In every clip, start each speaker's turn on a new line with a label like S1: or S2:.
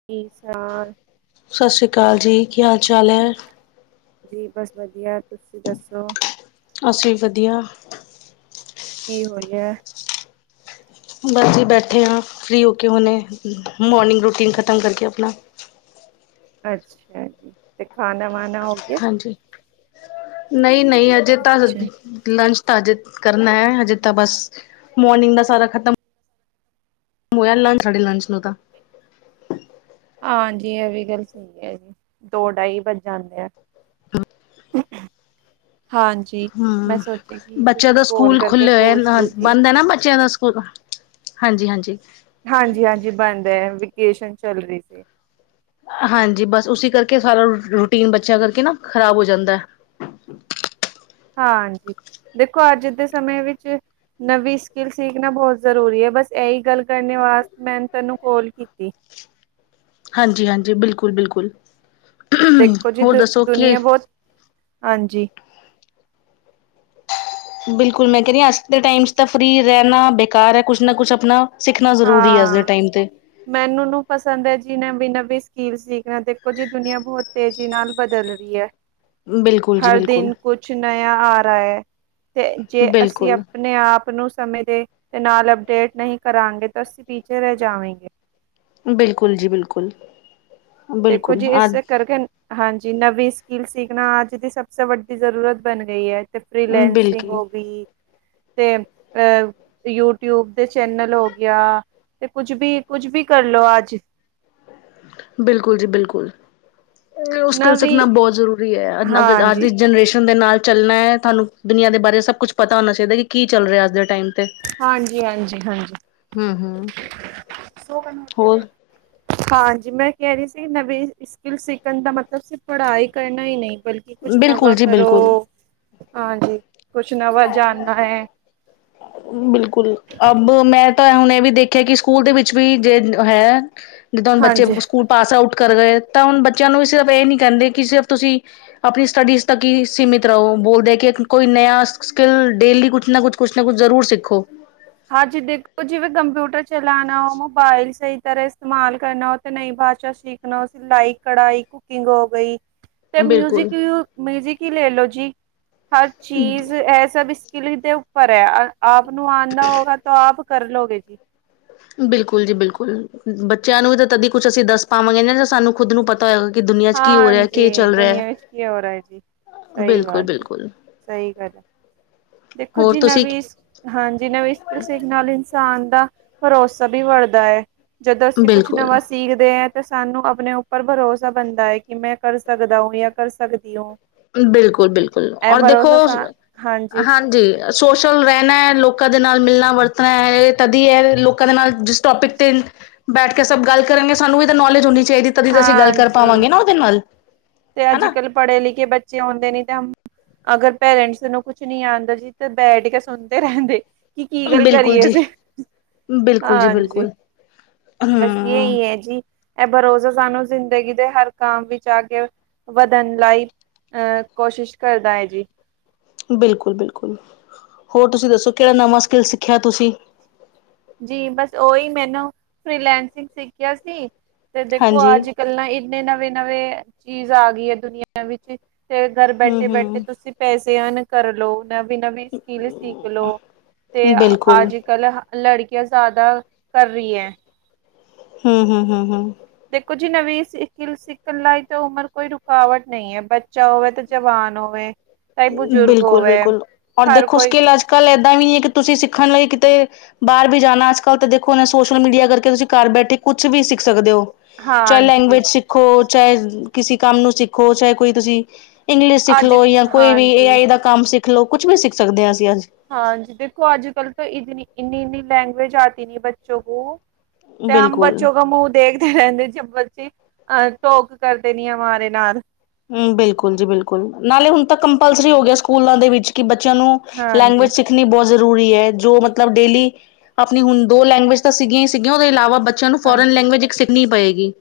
S1: [inaudible]
S2: ਸਤਿ ਸ੍ਰੀ ਅਕਾਲ ਜੀ ਕੀ ਹਾਲ ਚਾਲ ਹੈ
S1: ਜੀ ਬਸ ਵਧੀਆ ਤੁਸੀਂ ਦੱਸੋ
S2: ਅਸੀ ਵੀ ਵਧੀਆ
S1: ਕੀ ਹੋ ਰਹੀਆ
S2: ਬਸ ਜੀ ਬੈਠੇ ਹਾਂ ਫ੍ਰਰੀ ਹੋ ਕੇ ਹਨੇ ਮੋਰਨਿੰਗ ਰੂਟੀਨ ਖ਼ਤਮ ਕਰਕੇ ਆਪਣਾ
S1: ਅੱਛਾ ਜੀ ਤੇ ਖਾਣਾ ਵਣਾ ਹੋ ਗਿਆ
S2: ਨਹੀਂ ਨਹੀਂ ਅਜੇ ਤਾਂ ਲੰਚ ਤਾਂ ਅਜੇ ਕਰਨਾ ਹੈ ਹਜੇ ਤਾਂ ਬਸ ਮੋਰਨਿੰਗ ਦਾ ਸਾਰਾ ਖਤਮ ਹੋਇਆ ਲੰਚ ਸਾਡੀ ਲੰਚ ਨੂੰ ਤਾਂ
S1: ਹਾਂਜੀ ਇਹ ਵੀ ਗੱਲ ਸਹੀ ਹੈ ਜੀ ਦੋ ਢਾਈ ਵੱਜ ਜਾਂਦੇ ਆ [inaudible] ਹਾਂਜੀ ਮੈਂ
S2: ਹਮ
S1: ਸੋਚਿਆ ਕਿ
S2: ਬੱਚਿਆਂ
S1: ਤੁਸੀਂ
S2: ਦਾ
S1: ਕੋਲ
S2: ਸਕੂਲ
S1: ਕਰਕੇ
S2: ਖੁੱਲੇ
S1: ਪੁੱਛ
S2: ਹੋ
S1: ਲੋ ਜੀ।
S2: ਬੰਦ ਹੈ ਨਾ ਬੱਚਿਆਂ ਦਾ ਸਕੂਲ ਹਾਂਜੀ-ਹਾਂਜੀ
S1: ਹਾਂਜੀ-ਹਾਂਜੀ ਬਣਹਾ ਵਕੇਸ਼ਨ ਚੱਲ ਰਹੀ ਸੀ
S2: ਹਾਂਜੀ ਬਸ ਉਸੀ ਕਰਕੇ ਸਾਰਾ ਰੂਟੀਨ ਬੱਚਿਆਂ ਕਰਕੇ ਨਾ ਖ਼ਰਾਬ ਹੋ ਜਾਂਦਾ
S1: ਹਾਂਜੀ ਦੇਖੋ ਅੱਜ ਦੇ ਸਮੇਂ ਵਿੱਚ ਨਵੀਂ ਸਕਿੱਲ ਸਿੱਖਣਾ ਬਹੁਤ ਜ਼ਰੂਰੀ ਹੈ ਬਸ ਇਹੀ ਗੱਲ ਕਰਨੇ ਵਾਸਤੇ ਮੈਂ ਤੈਨੂੰ ਕਾਲ ਕੀਤੀ
S2: ਹਾਂਜੀ-ਹਾਂਜੀ ਬਿਲਕੁਲ-ਬਿਲਕੁਲ
S1: ਦੇਖੋ ਜੀ ਦ ਦੁਨੀਆਂ ਬਹੁਤ ਹਾਂਜੀ
S2: ਬਿਲਕੁਲ ਮੈਂ ਕਹਿ ਰਹੀ ਹਾਂ ਅੱਜ ਦੇ ਟਾਈਮ ' ਤਾਂ ਫ੍ਰਰੀ ਰਹਿਣਾ ਬੇਕਾਰ ਹੈ ਕੁਛ ਨਾ ਕੁਛ ਆਪਣਾ ਸਿੱਖਣਾ ਜ਼ਰੂਰੀ ਹੈ ਅੱਜ ਦੇ
S1: ਹਾਂ।
S2: ਟਾਈਮ ਤੇ
S1: ਮੈਨੂੰ ਨੂੰ ਪਸੰਦ ਹੈ ਜੀ ਨਵੀਂ-ਨਵੀ ਸਕੀਲ ਸਿੱਖਣਾ ਦੇਖੋ ਜੀ ਦੁਨੀਆਂ ਬਹੁਤ ਤੇਜ਼ੀ ਨਾਲ ਬਦਲ ਰਹੀ ਹੈ
S2: ਬਿਲਕੁਲ ਜੀ
S1: ਹਰ
S2: ਬਿਲਕੁਲ
S1: ਦਿਨ ਕੁਛ ਨਯਾ ਆ ਰਹਾ ਏ, ਤੇ ਜੇ ਅਸੀਂ
S2: ਬਿਲਕੁਲ
S1: ਅਪਣੇ-ਆਪ ਨੂੰ ਸਮੇ ਦੇ ਨਾਲ ਅਪਡੇਟ ਨਹੀਂ ਕਰਾਂਗੇ, ਤਾਂ ਅਸੀਂ ਪਿਛੇ ਰਹਿ ਜਾਵੇਂਗੇ।
S2: ਬਿਲਕੁਲ ਜੀ, ਬਿਲਕੁਲ।
S1: ਦੇਖੋ
S2: ਬਿਲਕੁਲ,
S1: ਜੀ
S2: ਆ
S1: ਇਸ ਕਰਕੇ ਹਾਂਜੀ, ਨਵੀਂ ਸਕਿੱਲ ਸਿੱਖਣਾ, ਆਜ ਦੀ ਸਭ ਸੇ ਵੱਡੀ ਜ਼ਰੂਰਤ ਬਣ ਗਈ ਏ। ਤੇ, ਫ੍ਰੀਲੈਂਸਿੰਗ
S2: ਬਿਲਕੁਲ
S1: ਹੋ ਗਈ। ਤੇ, ਅ ਯੂਟਿਊਬ ਦੇ ਚੈਨਲ ਹੋਗਿਆ। ਤੇ ਕੁੱਝ ਵੀ, ਕੁੱਝ ਵੀ ਕਰਲੋ ਆਜ
S2: ਬਿਲਕੁਲ ਜੀ, ਬਿਲਕੁਲ। ਓ ਸ੍ਕੀਲ
S1: ਨਵੀਂ
S2: ਸਿੱਖਣਾ ਬਹੁਤ ਜ਼ਰੂਰੀ ਏ, ਅੱਜ
S1: ਹਾਂਜੀ
S2: ਦੀ ਜਨਰੇਸ਼ਨ ਦੇ ਨਾਲ ਚੱਲਣਾ ਐ, ਤੁਹਾਨੂੰ ਦੁਨੀਆਂ ਦੇ ਬਾਰੇ ਸਭ ਕੁਛ ਪਤਾ ਹੋਣਾ ਚਾਹੀਦਾ, ਕਿ, ਕੀ ਚੱਲ ਰਿਹਾ ਅੱਜ ਦੇ ਟਾਈਮ। ਤੇ ਹਮ ਹਮ ਹੋਰ
S1: ਹਾਂਜੀ-ਹਾਂਜੀ-ਹਾਂਜੀ। ਹਾਂਜੀ, ਮੈਂ ਕਹਿ ਰਹੀ ਸੀ, ਨਵੀ ਸ੍ਕੀਲ ਸਿੱਖਣ ਦਾ ਮਤਲਬ, ਸਿਰਫ ਪੜ੍ਹਾਈ ਕਰਨਾ ਹੀ ਨਹੀਂ, ਬਲਕਿ ਕੁਛ
S2: ਬਿਲਕੁਲ
S1: ਨਵਾਂ
S2: ਜੀ
S1: ਕਰੋ
S2: ਬਿਲਕੁਲ
S1: ਹਾਂਜੀ, ਕੁਛ ਨਵਾ ਜਾਣਨਾ ਐ
S2: ਬਿਲਕੁਲ, ਅਬ ਮੈਂ ਤਾਂ ਹੁਣੇ ਏ ਵੀ ਦੇਖਿਆ ਕਿ, ਸਕੂਲ ਦੇ ਵਿੱਚ ਵੀ, ਜੇ ਹੈ ਜਿੱਦਾਂ ਹੁਣ ਬੱਚੇ
S1: ਹਾਂਜੀ
S2: ਸਕੂਲ ਪਾਸ ਆਊਟ ਕਰ ਗਏ, ਤਾਂ ਹੁਣ ਬੱਚਿਆਂ ਨੂੰ ਸਿਰਫ ਇਹ ਨੀ ਕਹਿੰਦੇ ਕਿ, ਸਿਰਫ ਤੁਸੀਂ ਆਪਣੀ ਸਟੱਡੀਜ਼ ਤੱਕ ਹੀ ਸੀਮਿਤ ਰਹੋ। ਬੋਲਦੇ ਕਿ ਕ, ਕੋਈ ਨਇਆ ਸ੍ਕੀਲ, ਡੇਲੀ ਕੁਛ ਨਾ ਕੁਛ, ਕਛ ਨਾ ਕੁਛ ਜ਼ਰੂਰ ਸਿੱਖੋ।
S1: ਹਾਂਜੀ ਦੇਖੋ, ਜਿਵੇਂ ਕੰਪਿਊਟਰ ਚਲਾਣਾ ਮੋਬਾਇਲ ਸਹੀ ਤਰ ਇਸਤੇਮਾਲ ਕਰਨਾ, ਉਹ ਤੇ ਨਈ ਭਾਸ਼ਾ ਸਿੱਖਣਾ ਸਿਲਾਈ, ਕਢਾਈ, ਕੁਕਿੰਗ ਹੋ ਗਈ ਤੇ ਮਿਊਜੀਕ,
S2: ਬਿਲਕੁਲ
S1: ਮਿਊਜਿਕ ਹੀ ਲੈਲੋੋ ਜੀ, ਹਰ ਚੀਜ਼ ਇਹ ਸਭ ਇਹਦੇ ਉੱਪਰ ਹੈ, ਆਪ ਨੂੰ ਆਂਦਾ ਹੋਊਗਾ ਤਾਂ ਆਪ ਕਰਲੋਗੇ ਜੀ।
S2: ਬਿਲਕੁਲ ਜੀ, ਬਿਲਕੁਲ। ਬੱਚਿਆਂ ਨੂੰ ਵੀ ਤਦੀ ਕੁਛ ਅਸੀਂ ਦੱਸ ਪਾਵਾਂਗੇ ਨ ਨਾ, ਸਾਨੂੰ ਖੁਦ ਨੂੰ ਪ
S1: ਹਾਂਜੀ, ਦੁਨੀਆਂ ਵਿੱਚ ਕੇ ਹੋ ਰਿਹਾ ਜੀ। ਸਹੀ
S2: ਬਿਲਕੁਲ
S1: ਬਾਤ ਜੀ,
S2: ਬਿਲਕੁਲ
S1: ਸਹੀ ਗੱਲ, ਦੇਖੋ
S2: ਹੋਰ
S1: ਜੀ
S2: ਤੁਸੀਂ
S1: ਨਵੀ ਹਾਂਜੀ, ਨਵੀਂ ਸ੍ਕਿਲ ਸਿੱਖਣ ਨਾਲ ਇਨਸਾਨ ਦਾ, ਭਰੋਸਾ ਵੀ ਵੜਦਾ ਏ। ਜਦੋਂ ਅਸੀਂ ਕੁਛ
S2: ਬਿਲਕੁਲ
S1: ਨਵਾਂ ਸਿੱਖਦੇ ਆਂ, ਤੇ ਸਾਨੂੰ ਆਪਣੇ ਉੱਪਰ ਭਰੋਸਾ ਬਨਦਾ ਏ, ਕਿ ਮੈਂ ਕਰ ਸਕਦਾ ਹੂੰ, ਯਾ ਕਰ ਸਕਦੀ ਊਂ।
S2: ਬਿਲਕੁਲ, ਬਿਲਕੁਲ, ਔਰ ਦੇਖੋ,
S1: ਸਾ- ਹਾਂਜੀ
S2: ਹਾਂਜੀ। ਸੋਸ਼ਲ ਰਹਿਣਾ ਹੈ, ਲੋਕਾਂ ਦੇ ਨਾਲ ਮਿਲਣਾ-ਵਰਤਣਾ ਹੈ, ਇਹ ਤਦੀ ਐ ਲੋਕਾਂ ਦੇ ਨਾਲ ਜਿਸ ਟੌਪਿਕ ਤੇ ਬੈਠਕੇ ਸਭ ਗੱਲ ਕਰਾੰਗੇ, ਸਾਨੂੰ ਇਹ ਤਾਂ ਨੌਲੇਜ ਹੋਣੀ ਚਾਹੀਦੀ ਤਦੀ ਤਾਂ, ਅਸੀਂ ਗੱਲ ਕਰ ਪਾਵਾਂਗੇ ਨਾ ਉਹਦੇ ਨਾਲ।
S1: ਤੇ
S2: ਹਨਾ
S1: ਅੱਜ-ਕੱਲ ਪੜੇ-ਲਿਖੇ ਬੱਚੇ ਆਉਂਦੇ ਨੀ ਤਾਂ ਅਗਰ ਪੇਰੈਂਟਸ ਨੂੰ ਕੁਛ ਨੀ ਆਉਂਦਾ ਜੀ, ਤੇ ਬੈਠਕੇ ਸੁਣਦੇ ਰਹਿੰਦੇ। ਕਿ, ਕੀ ਗੱਲ
S2: ਬਿਲਕੁਲ
S1: ਕਰੀਏ
S2: ਜੀ
S1: ਅਸੀਂ,
S2: ਬਿਲਕੁਲ ਜੀ
S1: ਹਾਂਜੀ।
S2: ਬਿਲਕੁਲ
S1: ਬਸ ਯੇ
S2: ਹਮ
S1: ਈਏ ਜੀ, ਇਹ ਬਰੋਸਾ ਸਾਨੂੰ ਜ਼ਿੰਦਗੀ ਦੇ ਹਰ ਕੰਮ ਵਿੱਚ ਆਕੇ ਵਧਣ ਲਾਈਕ ਅਹ, ਕੋਸ਼ਿਸ਼ ਕਰਦਾ ਹੈ ਜੀ।
S2: ਬਿਲਕੁਲ-ਬਿਲਕੁਲ। ਹੋਰ ਤੁਸੀਂ ਦੱਸੋ, ਕਿਹੜਾ ਨਵਾਂ ਸ੍ਕਿੱਲ ਸਿੱਖਿਆ ਤੁਸੀ?
S1: ਜੀ ਬਸ ਓਹੀ ਮੈਨੂੰ, ਫ੍ਰੀਲੈਂਸਿਕ ਸਿੱਖਿਆ ਸੀ, ਤੇ ਦੇਖੋ
S2: ਹਾਂਜੀ
S1: ਆਜ ਕੱਲਾ ਇੰਨੇ ਨਵੇਂ-ਨਵੇਂ ਚੀਜ਼ਾਂ ਆ ਗਈ ਹੈ ਦੁਨੀਆਂ ਵਿੱਚ, ਤੇ ਘਰ
S2: ਹਮ
S1: ਬੈਠੇ-ਬੈਠੇ,
S2: ਹਮ
S1: ਤੁਸੀਂ ਪੈਸੇ ਅਰਨ ਕਰਲੋ। ਨਵੀਂ-ਨਵੀਂ ਸ੍ਕਿਲ ਸਿੱਖਲੋ, ਤੇ
S2: ਬਿਲਕੁਲ
S1: ਆਜ-ਕੱਲ ਲੜਕੀਆਂ ਜ਼ਿਆਦਾ ਕਰ ਰਹੀ ਐ।
S2: ਹੂੰ, ਹੂੰ, ਹੂੰ, ਹੂੰ।
S1: ਦੇਖੋ ਜੀ, ਨਵੀਂ ਸਿਕਿਲ ਸਿੱਖਣ ਲਾਇਕ ਤੇ ਉਮਰ ਕੋਈ ਰੁਕਾਵਟ ਨਹੀਂ ਹੈ, ਬੱਚਾ ਹੋਵੇ ਤੇ ਜਵਾਨ ਹੋਵੇ। ਚਾਹੇ ਬਜ਼ੁਰਗ ਹੋਵੇ
S2: ਬਿਲਕੁਲ-ਬਿਲਕੁਲ, ਹੁਣ
S1: ਹਰ
S2: ਦੇਖੋ
S1: ਕੋਈ
S2: ਸਕਿਲ ਅੱਜ-ਕੱਲ ਏਦਾਂ ਨਹੀਂ ਹੈ, ਕਿ ਤੁਸੀਂ ਸਿੱਖਣ ਲਈ ਕਿਤੇ ਬਾਹਰ ਬੀ ਜਾਣਾ, ਅੱਜ-ਕੱਲ ਤਾਂ ਦੇਖੋਨਾ ਸੋਸ਼ਲ ਮੀਡੀਆ ਕਰਕੇ, ਤੁਸੀਂ ਘਰ ਬੈਠੇ ਕੁਛ ਵੀ ਸਿੱਖ ਸਕਦੇ ਹੋ। ਚਾਹੇ
S1: ਹਾਂਜੀ
S2: ਲੈਂਗੁਵੇਜ ਸਿੱਖੋ, ਚਾਹੇ ਕਿਸੇ ਕੰਮ ਨੂੰ ਸਿੱਖੋ, ਚਾਹੇ ਕੋਈ ਤੁਸੀਂ ਇੰਗਲਿਸ਼
S1: ਅੱਜ
S2: ਸਿੱਖਲੋ, ਯਾ ਕੋਈ ਵੀ ਏ
S1: ਹਾਂਜੀ
S2: ਆਈ ਦਾ ਕੰਮ ਸਿੱਖਲੋ, ਕੁਛ ਵੀ ਸਿੱਖ ਸਕਦੇ ਆ, ਅਸੀਂ ਅੱਜ।
S1: ਹਾਂਜੀ, ਦੇਖੋ ਅੱਜ-ਕੱਲ ਤਾਂ ਇਤਨੀ, ਇੰਨੀ-ਇੰਨੀ ਲੈਂਗੁਵੇਜ ਆਤੀ ਨੀ ਬੱਚੋ ਕੋ। ਤੇ, ਹਮ
S2: ਬਿਲਕੁਲ
S1: ਬੱਚੋ ਕਾ ਮੁੜ ਦੇਖਦੇ ਰਹਿੰਦੇ ਜੇਬ ਬੱਚੇ, ਹ ਟੋਕ ਕਰਦੇ ਨ ਆ ਮਰੇ ਨਾਲ।
S2: ਹਮ ਬਿਲਕੁਲ ਜੀ ਬਿਲਕੁਲ। ਨਾਲੇ ਹੁਣ ਤਾਂ ਕੰਪਲਸਰੀ ਹੋ ਗਿਆ, ਸਕੂਲਾਂ ਦੇ ਵਿੱਚ ਕਿ ਬੱਚਿਆਂ ਨੂੰ
S1: ਹਾਂਜੀ
S2: ਲੈਂਗੁਏਜ ਸਿੱਖ ਣੀ ਬਹੁਤ ਜ਼ਰੂਰੀ ਹੈ। ਜੋ ਮਤਲਬ ਡੇਲੀ ਆਪਣੀ ਹੁਣ ਦੋ ਲੈਂਗੁਏਜ ਤਾਂ ਸੀਗੀਆਂ ਹੀ ਸੀਗੀਆਂ, ਉਹਦੇ ਇਲਾਵਾ ਬੱਚ। ਬੱਚਿਆਂ ਨੂੰ, ਫੋਰਨ
S1: ਹਾਂਜੀ
S2: ਲੈਂਗੁਏਜ ਇੱਕ ਸਿੱਖਣੀ ਪਏਗੀ।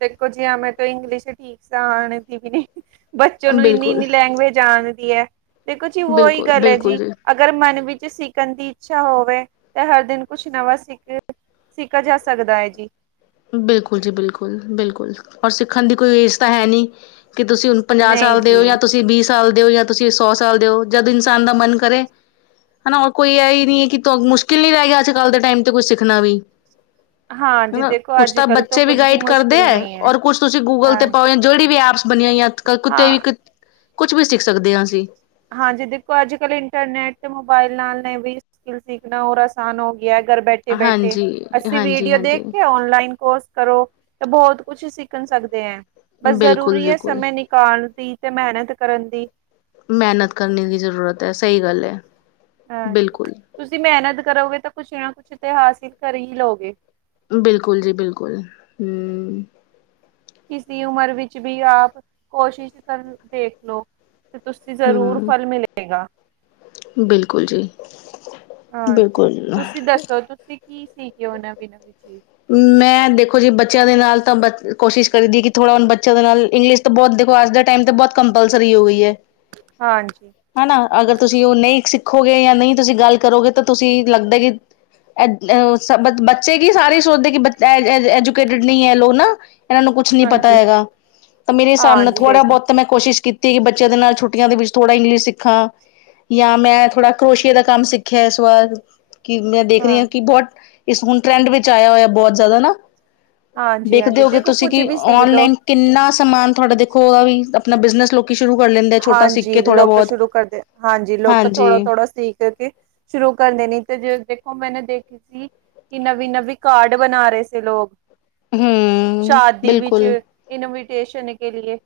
S1: ਦੇਖੋ ਜੀ ਮੈਂ ਤੋਂ ਇੰਗਲਿਸ਼ ਠੀਕ ਸ ਆਣਦੀ ਵੀ ਨਹੀਂ [unintelligible] ਬੱਚੇ ਨੂੰ ਇੰਨੀ
S2: ਬਿਲਕੁਲ,
S1: ਇੰਨੀ ਲੈਂਗੁਏਜ ਆਣਦੀ ਹੈ। ਦੇਖੋ ਜੀ ਉਹੀ
S2: ਬਿਲਕੁਲ,
S1: ਗੱਲ ਹੈ
S2: ਬਿਲਕੁਲ
S1: ਜੀ। ਅਗਰ ਮਨ ਵਿੱਚ ਸਿੱਖਣ ਦੀ ਇੱਛਾ ਹੋਵੇ। ਤੇ ਹਰ ਦਿਨ ਕੁਛ ਨਵਾਂ ਸਿੱਖੇ। ਸਿੱਖਾ ਜਾ ਸਕਦਾ ਹੈ ਜੀ।
S2: ਬਿਲਕੁਲ ਜੀ ਬਿਲਕੁਲ ਬਿਲਕੁਲ, ਔਰ ਸਿੱਖਣ ਦੀ ਕੋਈ ਏਜ ਤਾਂ ਹੈ ਨਹੀਂ, ਕਿ ਤੁਸੀਂ ਹੁਣ ਪੰਜ
S1: ਨਹੀਂ
S2: ਸਾਲ ਦੇ ਹੋ, ਯਾ
S1: ਜੀ
S2: ਤੁਸੀਂ ਵੀਹ ਸਾਲ ਦੇ ਹੋ, ਯਾ ਤੁਸੀਂ ਸੋ ਸਾਲ ਦੇ ਹੋ, ਜਦ ਇਨਸਾਨ ਦਾ ਮਨ ਕਰੇ ਹਨਾ, ਕੋਈ ਇਹਹੀ ਨੀ ਕਿ ਤੁਹਾਨੂੰ ਮੁਸ਼ਕਿਲ ਨਹੀਂੀ ਰਹਿਗੀ। ਅੱਜ ਕੱਲ੍ਹ ਦੇ ਟਾਈਮ ਤੇ ਕੁਛ ਸਿੱਖਣਾ ਵੀ।
S1: ਹਾਂ ਜੀ
S2: ਹਨਾ
S1: ਦੇਖੋ
S2: ਕੁਛ
S1: ਅੱਜ
S2: ਤਾਂ
S1: ਕੱਲ ਤੋਂ
S2: ਬੱਚੇ ਵੀ
S1: ਕੁੱਝ
S2: ਗਾਈਡ ਕਰਦੇ
S1: ਮੁਸ਼ਕਿਲ
S2: ਐ,
S1: ਨਹੀਂ ਹੈ
S2: ਔਰ ਕੁਛ ਤੁਸੀਂ ਗੂਗਲ ਤੇ
S1: ਹਾਂ
S2: ਪਾਓ ਜਾਂ ਜਿਹੜੀ ਵੀ ਐਪਸ ਬਣੀਆਂ ਹਈਆਂ ਐ। ਕੁੱਤੇ ਵੀ
S1: ਹਾਂ
S2: ਕੁ ਕੁੱਛ ਵੀ ਸਿੱਖ ਸਕਦੇ ਆ ਅਸੀਂ।
S1: ਹਾਂਜੀ ਦੇਖੋ ਅੱਜ ਕੱਲ੍ਹ ਇੰਟਰਨੈਟ ਤੇ ਮੋਬਾਇਲ ਨਾਲ ਨੇ ਵੀ ਸਕਿਲ ਸਿੱਖਣਾ ਓਰ ਆਸਾਨ ਹੋ ਗਿਐ ਘਰ ਬੈਠੇ ਕੇ ਬੈਠੇ
S2: ਹਾਂਜੀ
S1: ਅਸੀ
S2: ਹਾਂਜੀ
S1: ਵੀਡੀਓ ਦੇਖ
S2: ਹਾਂਜੀ
S1: ਕੇ ਔਨਲਾਈਨ ਕੋਰਸ ਕਰੋ ਤੇ ਬੋਤ ਕੁਛ ਸਿੱਖਣ ਸਕਦੇ ਐ ਬਸ
S2: ਬਿਲਕੁਲ
S1: ਜ਼ਰੂਰੀ ਆ
S2: ਬਿਲਕੁਲ
S1: ਸਮੇਂ ਨਿ ਕਾਣ ਦੀ ਤੇ ਮਿਹਨਤ ਕਰਨ ਦੀ
S2: ਮਿਹਨਤ ਕਰਨ ਦੀ ਜ਼ਰੂਰਤ ਐ ਸਈ ਗੱਲ ਐ।
S1: ਹਾਂ ਤੁਸੀਂ ਮਿਹਨਤ ਕਰੋਗੇ ਤਾਂ ਕੁੱਛ ਨਾ ਕੁੱਛ ਤੇ ਹਾਸਿਲ ਕਰ ਹੀ ਲਓਗੇ।
S2: ਬਿਲਕੁੱਲ ਜੀ ਬਿਲਕੁੱਲ ਹੂੰ।
S1: ਕਿਸਈ ਉਮਰ ਵਿੱਚ ਵੀ ਆਪ ਕੋਸ਼ਿਸ਼ ਕਰ ਦੇਖ ਲੋ। ਤੇ ਤੁਸੀਂ ਜ਼ਰੂਰ ਫਲ ਮਿਲੇਗਾ।
S2: ਬਿਲਕੁੱਲ ਜੀ
S1: ਹਾਂਜੀ
S2: ਬਿਲਕੁੱਲ।
S1: ਤੁਸੀਂ ਦੱਸੋ ਤੁਸੀਂ ਕੀ ਸੀਗੀ ਓ ਨਵੀਂ-ਨਵੀਂ ਚੀਜ਼?
S2: ਮੈਂ ਦੇਖੋ ਜੀ ਬੱਚਿਆਂ ਦੇ ਨਾਲ ਤਾਂ ਬ ਕੋਸ਼ਿਸ਼ ਕਰਦੀ ਕਿ ਥੋੜਾ ਹੁਣ ਬੱਚਿਆਂ ਦੇ ਨਾਲ ਇੰਗਲਿਸ਼ ਤ ਬੋਤ ਦੇਖੋ ਅੱਜ ਦੇ ਟਾਈਮ ਤੇ ਬੋਤ ਕੰਪਲਸਰੀ ਹੋ ਗਈ ਐ।
S1: ਹਾਂਜੀ।
S2: ਹਨਾ ਅਗਰ ਤੁਸੀਂ ਓ ਨਹੀਂ ਸਿੱਖੋਗੇ ਜਾਂ ਨਈ ਤੁਸੀਂ ਗੱਲ ਕਰੋਗੇ ਤਾਂ ਤੁਸੀਂ ਲੱਗਦਾ ਕੀ ਏਦ ਅਅ ਸਬਦ ਸਬ ਬੱਚੇ ਕੀ ਸਾਰੇ ਹੀ ਸੋਚਦੇ ਕੀ ਬਚ ਐਐਐ ਐਜੂਕੇਟਡ ਨਹੀਂ ਏ ਲੋਕ ਨਾ। ਇਹਨਾਂ ਨੂੰ ਕੁਛ ਨੀ ਪਤਾ
S1: ਹਾਂਜੀ
S2: ਹੈਗਾ, ਤਾਂ ਮੇਰੇ ਹਿਸਾਬ ਨਾਲ
S1: ਹਾਂਜੀ
S2: ਥੋੜ੍ਹਾ
S1: ਦੇਖੋ
S2: ਬਹੁਤ ਮੈਂ ਕੋਸ਼ਿਸ਼ ਕੀਤੀ। ਕਿ ਬੱਚਿਆਂ ਦੇ ਨਾਲ ਛੁੱਟੀਆਂ ਦੇ ਵਿੱਚ ਥੋੜ੍ਹਾ ਇੰਗਲਿਸ਼ ਸਿੱਖਾਂ। ਜਾਂ ਮੈਂ, ਥੋੜਾ ਕਰੋਸ਼ੀਏ ਦਾ ਕੰਮ ਸਿੱਖਿਆ ਇਸ ਵਾਰ। ਕਿ ਮੈਂ ਦੇਖ ਰੀ ਆ
S1: ਹਾਂ
S2: ਕੀ ਬੋ ਇਸ ਹੁਣ ਟਰੈਂਡ ਵਿੱਚ ਆਇਆ ਹੋਇਆ ਬਹੁਤ ਜਾਦਾ ਨਾ
S1: ਹਾਂਜੀ
S2: ਦੇਖਦੇ
S1: ਹਾਂਜੀ
S2: ਓਗੇ
S1: ਦੇਖੋ
S2: ਤੁਸੀਂ
S1: ਕੁੱਝ
S2: ਕਿ
S1: ਵੀ ਸਿੱਖਦੋ
S2: ਔਨਲਾਈਨ ਕਿੰਨਾ ਸਮਾਨ ਥੋੜਾ ਦੇਖੋ ਓਦਾ ਵੀ ਆਪਣਾ ਬਿਜਨਸ ਲੌ
S1: ਹਾਂਜੀ ਲੋਕ ਸ਼ੁਰੂ ਕਰਦੇ ਹਾਂਜੀ ਲੋਕ
S2: ਹਾਂਜੀ,
S1: ਥੋੜਾ-ਥੋੜਾ ਸੀਖ ਕੇ ਸ਼ੁਰੂ ਕਰ ਦੇਣੀ ਤੇ ਜੇ ਦੇਖੋ ਮੈਨੇ ਦੇਖੀ ਸੀ ਕੀ ਨਵੀਂ ਨਵੀਂ ਕਾਡ ਬਣਾਰੇ ਸੀ ਲੋਕ
S2: ਹੂੰ,
S1: ਸ਼ਾਦੀ ਵਿੱਚ
S2: ਬਿਲਕੁਲ।
S1: ਇਨਵੀਟੇਸ਼ਨ ਕੇ ਲੀਏ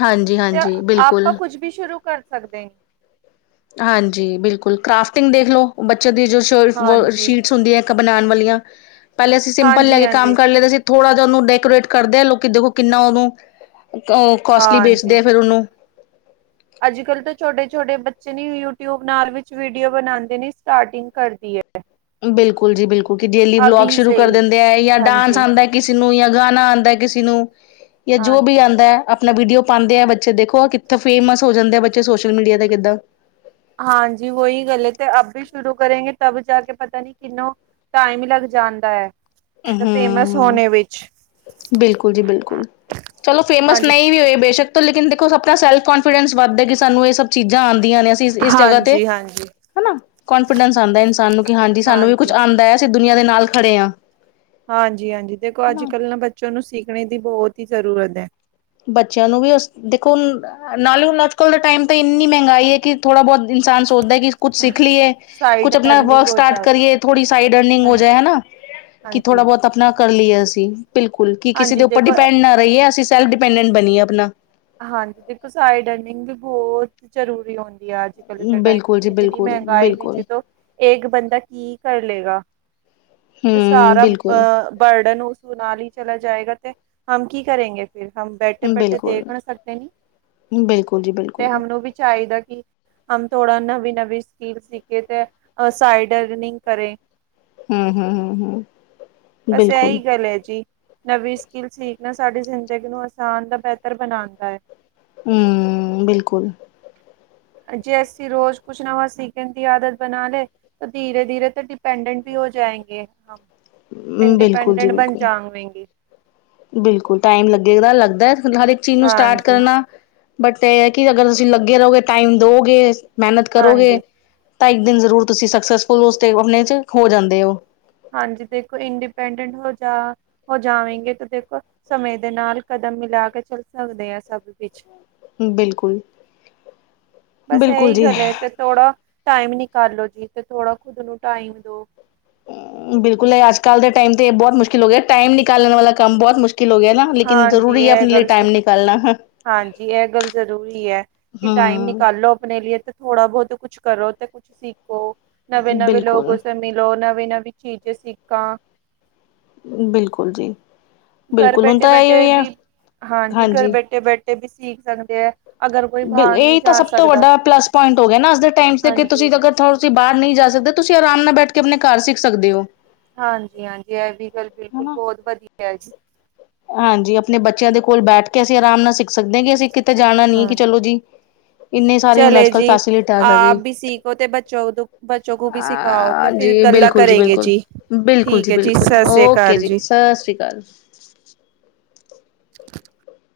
S2: ਹਾਂਜੀ-ਹਾਂਜੀ ਬਿਲਕੁੱਲ।
S1: ਕੁੱਛ ਵੀ ਸ਼ੁਰੂ ਕਰ ਸਕਦੇ।
S2: ਹਾਂਜੀ ਬਿਲਕੁੱਲ ਕਰਾਫਟਿੰਗ ਦੇਖ ਲੋ ਬੱਚੇ ਦੀ ਜੋ ਸ
S1: ਹਾਂਜੀ।
S2: ਸ਼ੀਟਸ ਹੁੰਦੀ ਐ। ਕ ਬਣਾਣ ਵਾਲੀਆਂ ਪੇਲੇ ਅਸੀਂ ਸਿੰਪਲ ਲੈ ਕੇ ਕੰਮ
S1: ਹਾਂਜੀ-ਹਾਂਜੀ।
S2: ਕਰ ਲੈਦਾ ਸੀ ਥੋੜਾ ਜਾ ਓਨੂੰ ਡੈਕੋਰੇਟ ਕਰਦੇ ਆ ਲੋਕੀ ਦੇਖੋ ਕਿੰਨਾ ਓਨੂੰ ਕੋਸਟਲੀ ਵੇਚਦੇ ਆ ਫੇਰ ਓ।
S1: ਅੱਜ ਕਲ੍ਹ ਤਾਂ ਛੋਟੇ-ਛੋਟੇ ਬੱਚੇ ਨੀ ਯੂਟਿਊਬ ਨਾਲ ਵਿੱਚ ਵੀਡੀਓ ਬਣਾਂਦੇ ਨੇ ਸਟਾਰਟਿੰਗ ਕਰਦੀ ਐ।
S2: ਬਿਲਕੁੱਲ ਜੀ ਬਿਲਕੁੱਲ ਕੀ ਡੇਲੀ ਵਲੋਗ ਸ਼ੁਰੂ
S1: ਸੇ
S2: ਕਰ
S1: ਈ,
S2: ਦਿੰਦੇ ਐ ਯਾਂ ਡਾਂਸ
S1: ਹਾਂਜੀ।
S2: ਆਂਦੈ। ਕਿਸੀ ਨੂੰ ਯਾਂ ਗਾਣਾ ਆਂਦੈ ਕਿਸੇ ਨੂੰ ਯਾਂ ਜੋ ਵੀ
S1: ਹਾਂਜੀ,
S2: ਆਂਦੈ ਆਪਣਾ ਵੀਡੀਓ ਪਾਂਦੇ ਐ ਬੱਚੇ ਦੇਖੋ ਆ ਕਿੱਥੇ ਫੇਮਸ ਹੋ ਜਾਂਦੇ ਆ ਬੱਚੇ ਸੋਸ਼ਲ ਮੀਡੀਆ ਤੇ ਕਿੱਦਾਂ।
S1: ਹਾਂਜੀ ਵੋਈ ਗੱਲ ਐ ਤੇ ਅੱਬੀ ਸ਼ੁਰੂ ਕਰੇਗੇ ਤਬ ਜਾ ਕੇ ਪਤਾ ਨੀ ਕਿਨੋ ਟਾਈਮ ਲੱਗ ਜਾਂਦਾ ਐ, ਤੇ ਫੇਮਸ ਹੋਣੇ ਵਿੱਚ।
S2: ਬਿਲਕੁੱਲ ਜੀ ਬਿਲਕੁੱਲ, ਚਲੋ ਫੇਮਸ
S1: ਹਾਂਜੀ,
S2: ਨਈ ਵੀ ਹੋਏ ਬੇਸ਼ੱਕ ਤੋ ਲੇਕਿਨ ਦੇਖੋ ਆਪਣਾ ਸੇਲਫ ਕਾਨਫੀਡੈਂਸ ਵੱਧਦਾ ਕਿ ਸਾਨੂੰ ਏ ਸਭ ਚੀਜ਼ਾਂ ਆਂਦੀਆਂ ਨੇ ਅ ਤੀਸ ਇਸ ਜਗ੍ਹਾ ਤੇ,
S1: ਹਾਂਜੀ-ਹਾਂਜੀ, ਹਾਂਜੀ।
S2: ਹਨਾ, ਕੋਂਨਫੀਡੈਂਸ ਆਂਦੈ ਇਨਸਾਨ ਨੂੰ ਕੀ ਹਾਂਜੀ ਸਾਨੂੰ ਵੀ ਕੁੱਝ ਆਂਦੈ। ਦੁਨੀਆਂ ਦੇ ਨਾਲ ਖੜੇ ਆ।
S1: ਹਾਂਜੀ-ਹਾਂਜੀ ਦੇਖੋ ਅੱਜ ਕੱਲ੍ਹ ਨਾ ਬੱਚਿਆਂ ਨੂੰ ਸਿੱਖਣੇ ਦੀ ਬੋਹਤੀ ਜ਼ਰੂਰਤ ਐ।
S2: ਬੱਚਿਆਂ ਨੂੰ ਵੀ ਉਸ ਦੇਖੋ ਹੁ ਨਾਲ ਹੁਣ ਅੱਜ ਕੱਲ ਦੇ ਟਾਈਮ ਤਾਂ ਇੰਨੀ ਮਹਿੰਗਾਈ ਹੈ ਕੀ ਥੋੜਾ ਬੋਤ ਇਨਸਾਨ ਸੋਚਦੈ ਕੀ ਕੁੱਛ ਸਿੱਖ ਲਈਏ,
S1: ਸਾਈਡ
S2: ਕੁੱਛ ਆਪਣਾ
S1: ਅਰਨਿੰਗ
S2: ਵਰਕ
S1: ਹੋ
S2: ਸਟਾਰਟ
S1: ਜਾਵੇ।
S2: ਕਰੀਏ ਥੌੜੀ ਸਾਈਡ ਅਰਨਿੰਗ ਹੋ ਜਾਏ
S1: ਹਾਂਜੀ
S2: ਹਨਾ। ਕੀ
S1: ਹਾਂਜੀ
S2: ਥੋੜ੍ਹਾ ਬੋਤ ਆਪਣਾ ਕਰ ਲਈਏ ਅਸੀਂ, ਬਿਲਕੁਲ ਕਿ ਕਿਸੇ
S1: ਹਾਂਜੀ
S2: ਦੇ ਉੱਪਰ
S1: ਦੇਖੋ ਐ-
S2: ਡਿਪੈਂਡ ਨਾ ਰਹੀਏ, ਅਸੀਂ ਸੈਲਫ ਡਿਪੈਂਡੈਂਟ ਬਣੀਏ ਆਪਣਾ।
S1: ਹਾਂਜੀ ਦੇਖੋ ਸਾਈਡ ਅਰਨਿੰਗ ਵੀ ਬਹੁਤ ਜ਼ਰੂਰੀ ਹੁੰਦੀ ਆ ਅੱਜ ਕੱਲ੍ਹ ਦੇ ਟਾਈਮ ਵਿੱਚ,
S2: ਬਿਲਕੁਲ ਜੀ
S1: ਇਤਨੀ
S2: ਬਿਲਕੁਲ,
S1: ਮਹਿੰਗਾਈ ਵਿੱਚ
S2: ਬਿਲਕੁਲ
S1: ਤੋਂ ਏਕ ਬੰਦਾ ਕੀ ਕਰ ਲਏਗਾ, ਤੇ
S2: ਹੂੰ
S1: ਸਾਰਾ
S2: ਬਿਲਕੁਲ।
S1: ਅਹ ਬਰਡਨ ਉਸ ਕੁਨਾਲੀ ਚਲਾ ਜਾਏਗਾ, ਤੇ ਹਮ ਕੀ ਕਰੇਗੇ ਫਿਰ? ਹਮ ਬੈਠੇ -ਬੈਠੇ
S2: ਬਿਲਕੁਲ,
S1: ਦੇਖ ਸਕਦੇ ਨੇ,
S2: ਬਿਲਕੁਲ ਜੀ ਬਿਲਕੁਲ
S1: ਤੇ ਹਮ ਨੂੰ ਵੀ ਚਾਹੀਦਾ ਕਿ ਹਮ ਥੋੜਾ ਨਵੀਂ- ਨਵੀਂ ਸਕਿਲ ਸਿੱਖੇ ਤੇ ਅ ਸਾਈਡ ਅਰਨਿੰਗ ਕਰੇ।
S2: ਹੂੰ, ਹੂੰ, ਹੂੰ, ਹੂੰ
S1: ਬਸ
S2: ਬਿਲਕੁਲ।
S1: ਇਹੀ ਗੱਲ ਹੈ ਜੀ। ਨਵੀਂ ਸਕਿੱਲ ਸਿੱਖ ਨਾ ਸਾਡੀ ਜ਼ਿੰਦਗੀ ਨੂੰ ਆਸਾਨ ਤੇ ਬਿਹਤਰ ਬਣਾਉਦਾ ਹੈ।
S2: ਹੂੰ, ਬਿਲਕੁਲ।
S1: ਜੇ ਅਸੀ ਰੋਜ਼ ਕੁਛ ਨਵਾਂ ਸੀਖਣ ਦੀ ਆਦਤ ਬਣਾ ਲੇ ਧੀਰੇ -ਧੀਰੇ ਤਾਂ ਡਿਪੈਂਡੈਂਟ ਵੀ ਹੋ ਜਾਏਗੇ, ਹੂੰ
S2: ਬਿਲਕੁਲ ਜੀ
S1: ਇੰਡੀਪੈਂਡੈਂਟ ਬਣ
S2: ਬਿਲਕੁਲ।
S1: ਜਾਵਾਂਗੀ।
S2: ਬਿਲਕੁਲ, ਟਾਈਮ ਲੱਗੇ ਲੱਗਦਾ, ਹਰ ਇੱਕ ਚੀਜ਼ ਨੂੰ ਸਟਾਰਟ
S1: ਹਾਂਜੀ
S2: ਕਰਨਾ ਬਟ ਇਹ ਹੈ ਕਿ ਅਗਰ ਤੁਸੀਂ ਲੱਗੇ ਰਹੋਗੇ, ਟਾਈਮ ਦੋਗ, ੇ ਮਿਹਨਤ ਕਰੋਗੇ
S1: ਹਾਂਜੀ
S2: ਤਾਂ ਇੱਕ ਦਿਨ ਜ਼ਰੂਰ ਤੁਸੀਂ ਸਕਸੈਸਫੁਲ, ਉਸ [unintelligible] ਚ ਹੋ ਜਾਂਦੇ ਹੋ।
S1: ਹਾਂਜੀ ਦੇਖੋ ਇੰਡੀਪੈਂਡੈਂਟ ਹੋ ਜਾ ਹੋ ਜਾਵੇਗੇ ਤੇ ਦੇਖੋ ਸਮੇਂ ਦੇ ਨਾਲ ਕਦਮ ਮਿਲਾ ਕੇ ਚੱਲ ਸਕਦੇ ਆ, ਸਭ ਵਿੱਚ।
S2: ਬਿਲਕੁੱਲ।
S1: ਬਸ ਐਈ ਗੱਲ ਐ ਤੇ ਥੋੜਾ ਟਾਈਮ ਨਿਕਾਲੋ ਜੀ ਤੇ ਥੋੜਾ ਖੁਦ ਨੂੰ ਟਾਈਮ ਦੋ।
S2: ਬਿਲਕੁੱਲ ਏ ਅੱਜ ਕੱਲ੍ਹ ਦੇ ਟਾਈਮ ਤੇ ਬੋਤ ਮੁਸ਼ਕਿਲ ਹੋ ਗਿਆ, ਟਾਈਮ ਨਿਕਾਲਣ ਵਾਲਾ ਕੰਮ ਬੋਤ ਮੁਸ਼ਕਿਲ ਹੋ ਗਿਆ ਨਾ।
S1: ਹਾਂਜੀ ਐ ਗੱਲ ਸ ਹਾਂਜੀ, ਐ ਗੱਲ ਜ਼ਰੂਰੀ ਐ ਕੀ ਟਾਈਮ ਨਿਕਾਲੋ ਆਪਣੇ ਲੀਏ ਥੋੜਾ ਬਹੁਤ ਕੁਛ ਕਰੋ ਤੇ ਕੁਛ ਸਿੱਖੋ ਨਵੇਂ- ਨਵੇਂ ਲੋਕੋ
S2: ਬਿਲਕੁਲ,
S1: ਲੋ ਨਵੀਂ -ਨਵੀਂ ਚੀਜ਼ਾਂ ਸਿੱਖਾਂ।
S2: ਬਿਲਕੁਲ ਜੀ।
S1: ਘਰ
S2: ਬਿਲਕੁਲ ਹੁਣ
S1: ਬੈਠੇ-
S2: ਤਾਂ ਇਹੀ
S1: ਬੈਠੇ
S2: ਹੋਈ ਹੈ
S1: ਵੀ, ਹਾਂਜੀ, ਘਰ ਬੈਠੇ- ਬੈਠੇ ਵੀ ਸਿੱਖ ਸਕਦੇ ਆ।
S2: ਬ ਇਹੀ ਤਾਂ ਸਭ ਤੋਂ ਵੱਡਾ ਪਲੱਸ ਪੁਆਇੰਟ ਹੋ ਗਿਆ ਨਾ ਅੱਜ ਦੇ ਟਾਈਮ ਚ ਕ
S1: ਹਾਂਜੀ
S2: ਤੁਸੀਂ ਅ ਤੁਸੀਂ ਬਾਹਰ ਨਹੀਂ ਜਾ ਸਕਦੇ, ਤੁਸੀਂ ਆਰਾਮ ਨਾਲ ਬੈਠ ਕੇ ਆਪਣੇ ਘਰ ਸਿੱਖ ਸਕਦੇ ਹੋ।
S1: ਹਾਂਜੀ -ਹਾਂਜੀ ਇਹ ਵੀ ਗੱਲ ਬਿਲਕੁਲ
S2: ਹਨਾ,
S1: ਬਹੁਤ ਵਧੀਆ ਹੈ ਜੀ।
S2: ਹਾਂਜੀ ਆਪਣੇ ਬੱਚਿਆਂ ਦੇ ਕੋਲ ਬੈਠ ਕੇ ਅਸੀਂ ਆਰਾਮ ਨਾਲ ਸਿੱਖ ਸਕਦੇ ਹਾਂ, ਕਿ ਅਸੀਂ ਕਿਤੇ ਜਾਣਾ ਨੀ
S1: ਹਾਂ
S2: ਕਿ ਚਲੋ ਜੀ ਇੰਨੇ ਸਾਰੇ ਹੁਣ
S1: ਚਲੇ
S2: ਅੱਜ-ਕੱਲ੍ਹ
S1: ਜੀ
S2: ਫੈਸਿਲਿਟੀਜ਼ ਆ
S1: ਆਪ
S2: ਗਈ।
S1: ਵੀ ਸੀਖੋ ਤੇ ਬੱਚੋ, ਬੱਚੋ ਵੀ ਸਿਖਾਓ ਤੇ
S2: ਅ
S1: ਫਿਰ
S2: ਜੀ
S1: ਗੱਲਾਂ
S2: ਬਿਲਕੁਲ
S1: ਕਰੇਗੇ
S2: ਬਿਲਕੁਲ,
S1: ਜੀ,
S2: ਬਿਲਕੁਲ
S1: ਠੀਕ ਹੈ ਜੀ,
S2: ਬਿਲਕੁਲ
S1: ਸਤਿ ਸ੍ਰੀ
S2: ਓਕੇ
S1: ਅਕਾਲ ਜੀ।
S2: ਸਤਿ ਸ਼੍ਰੀ ਅਕਾਲ।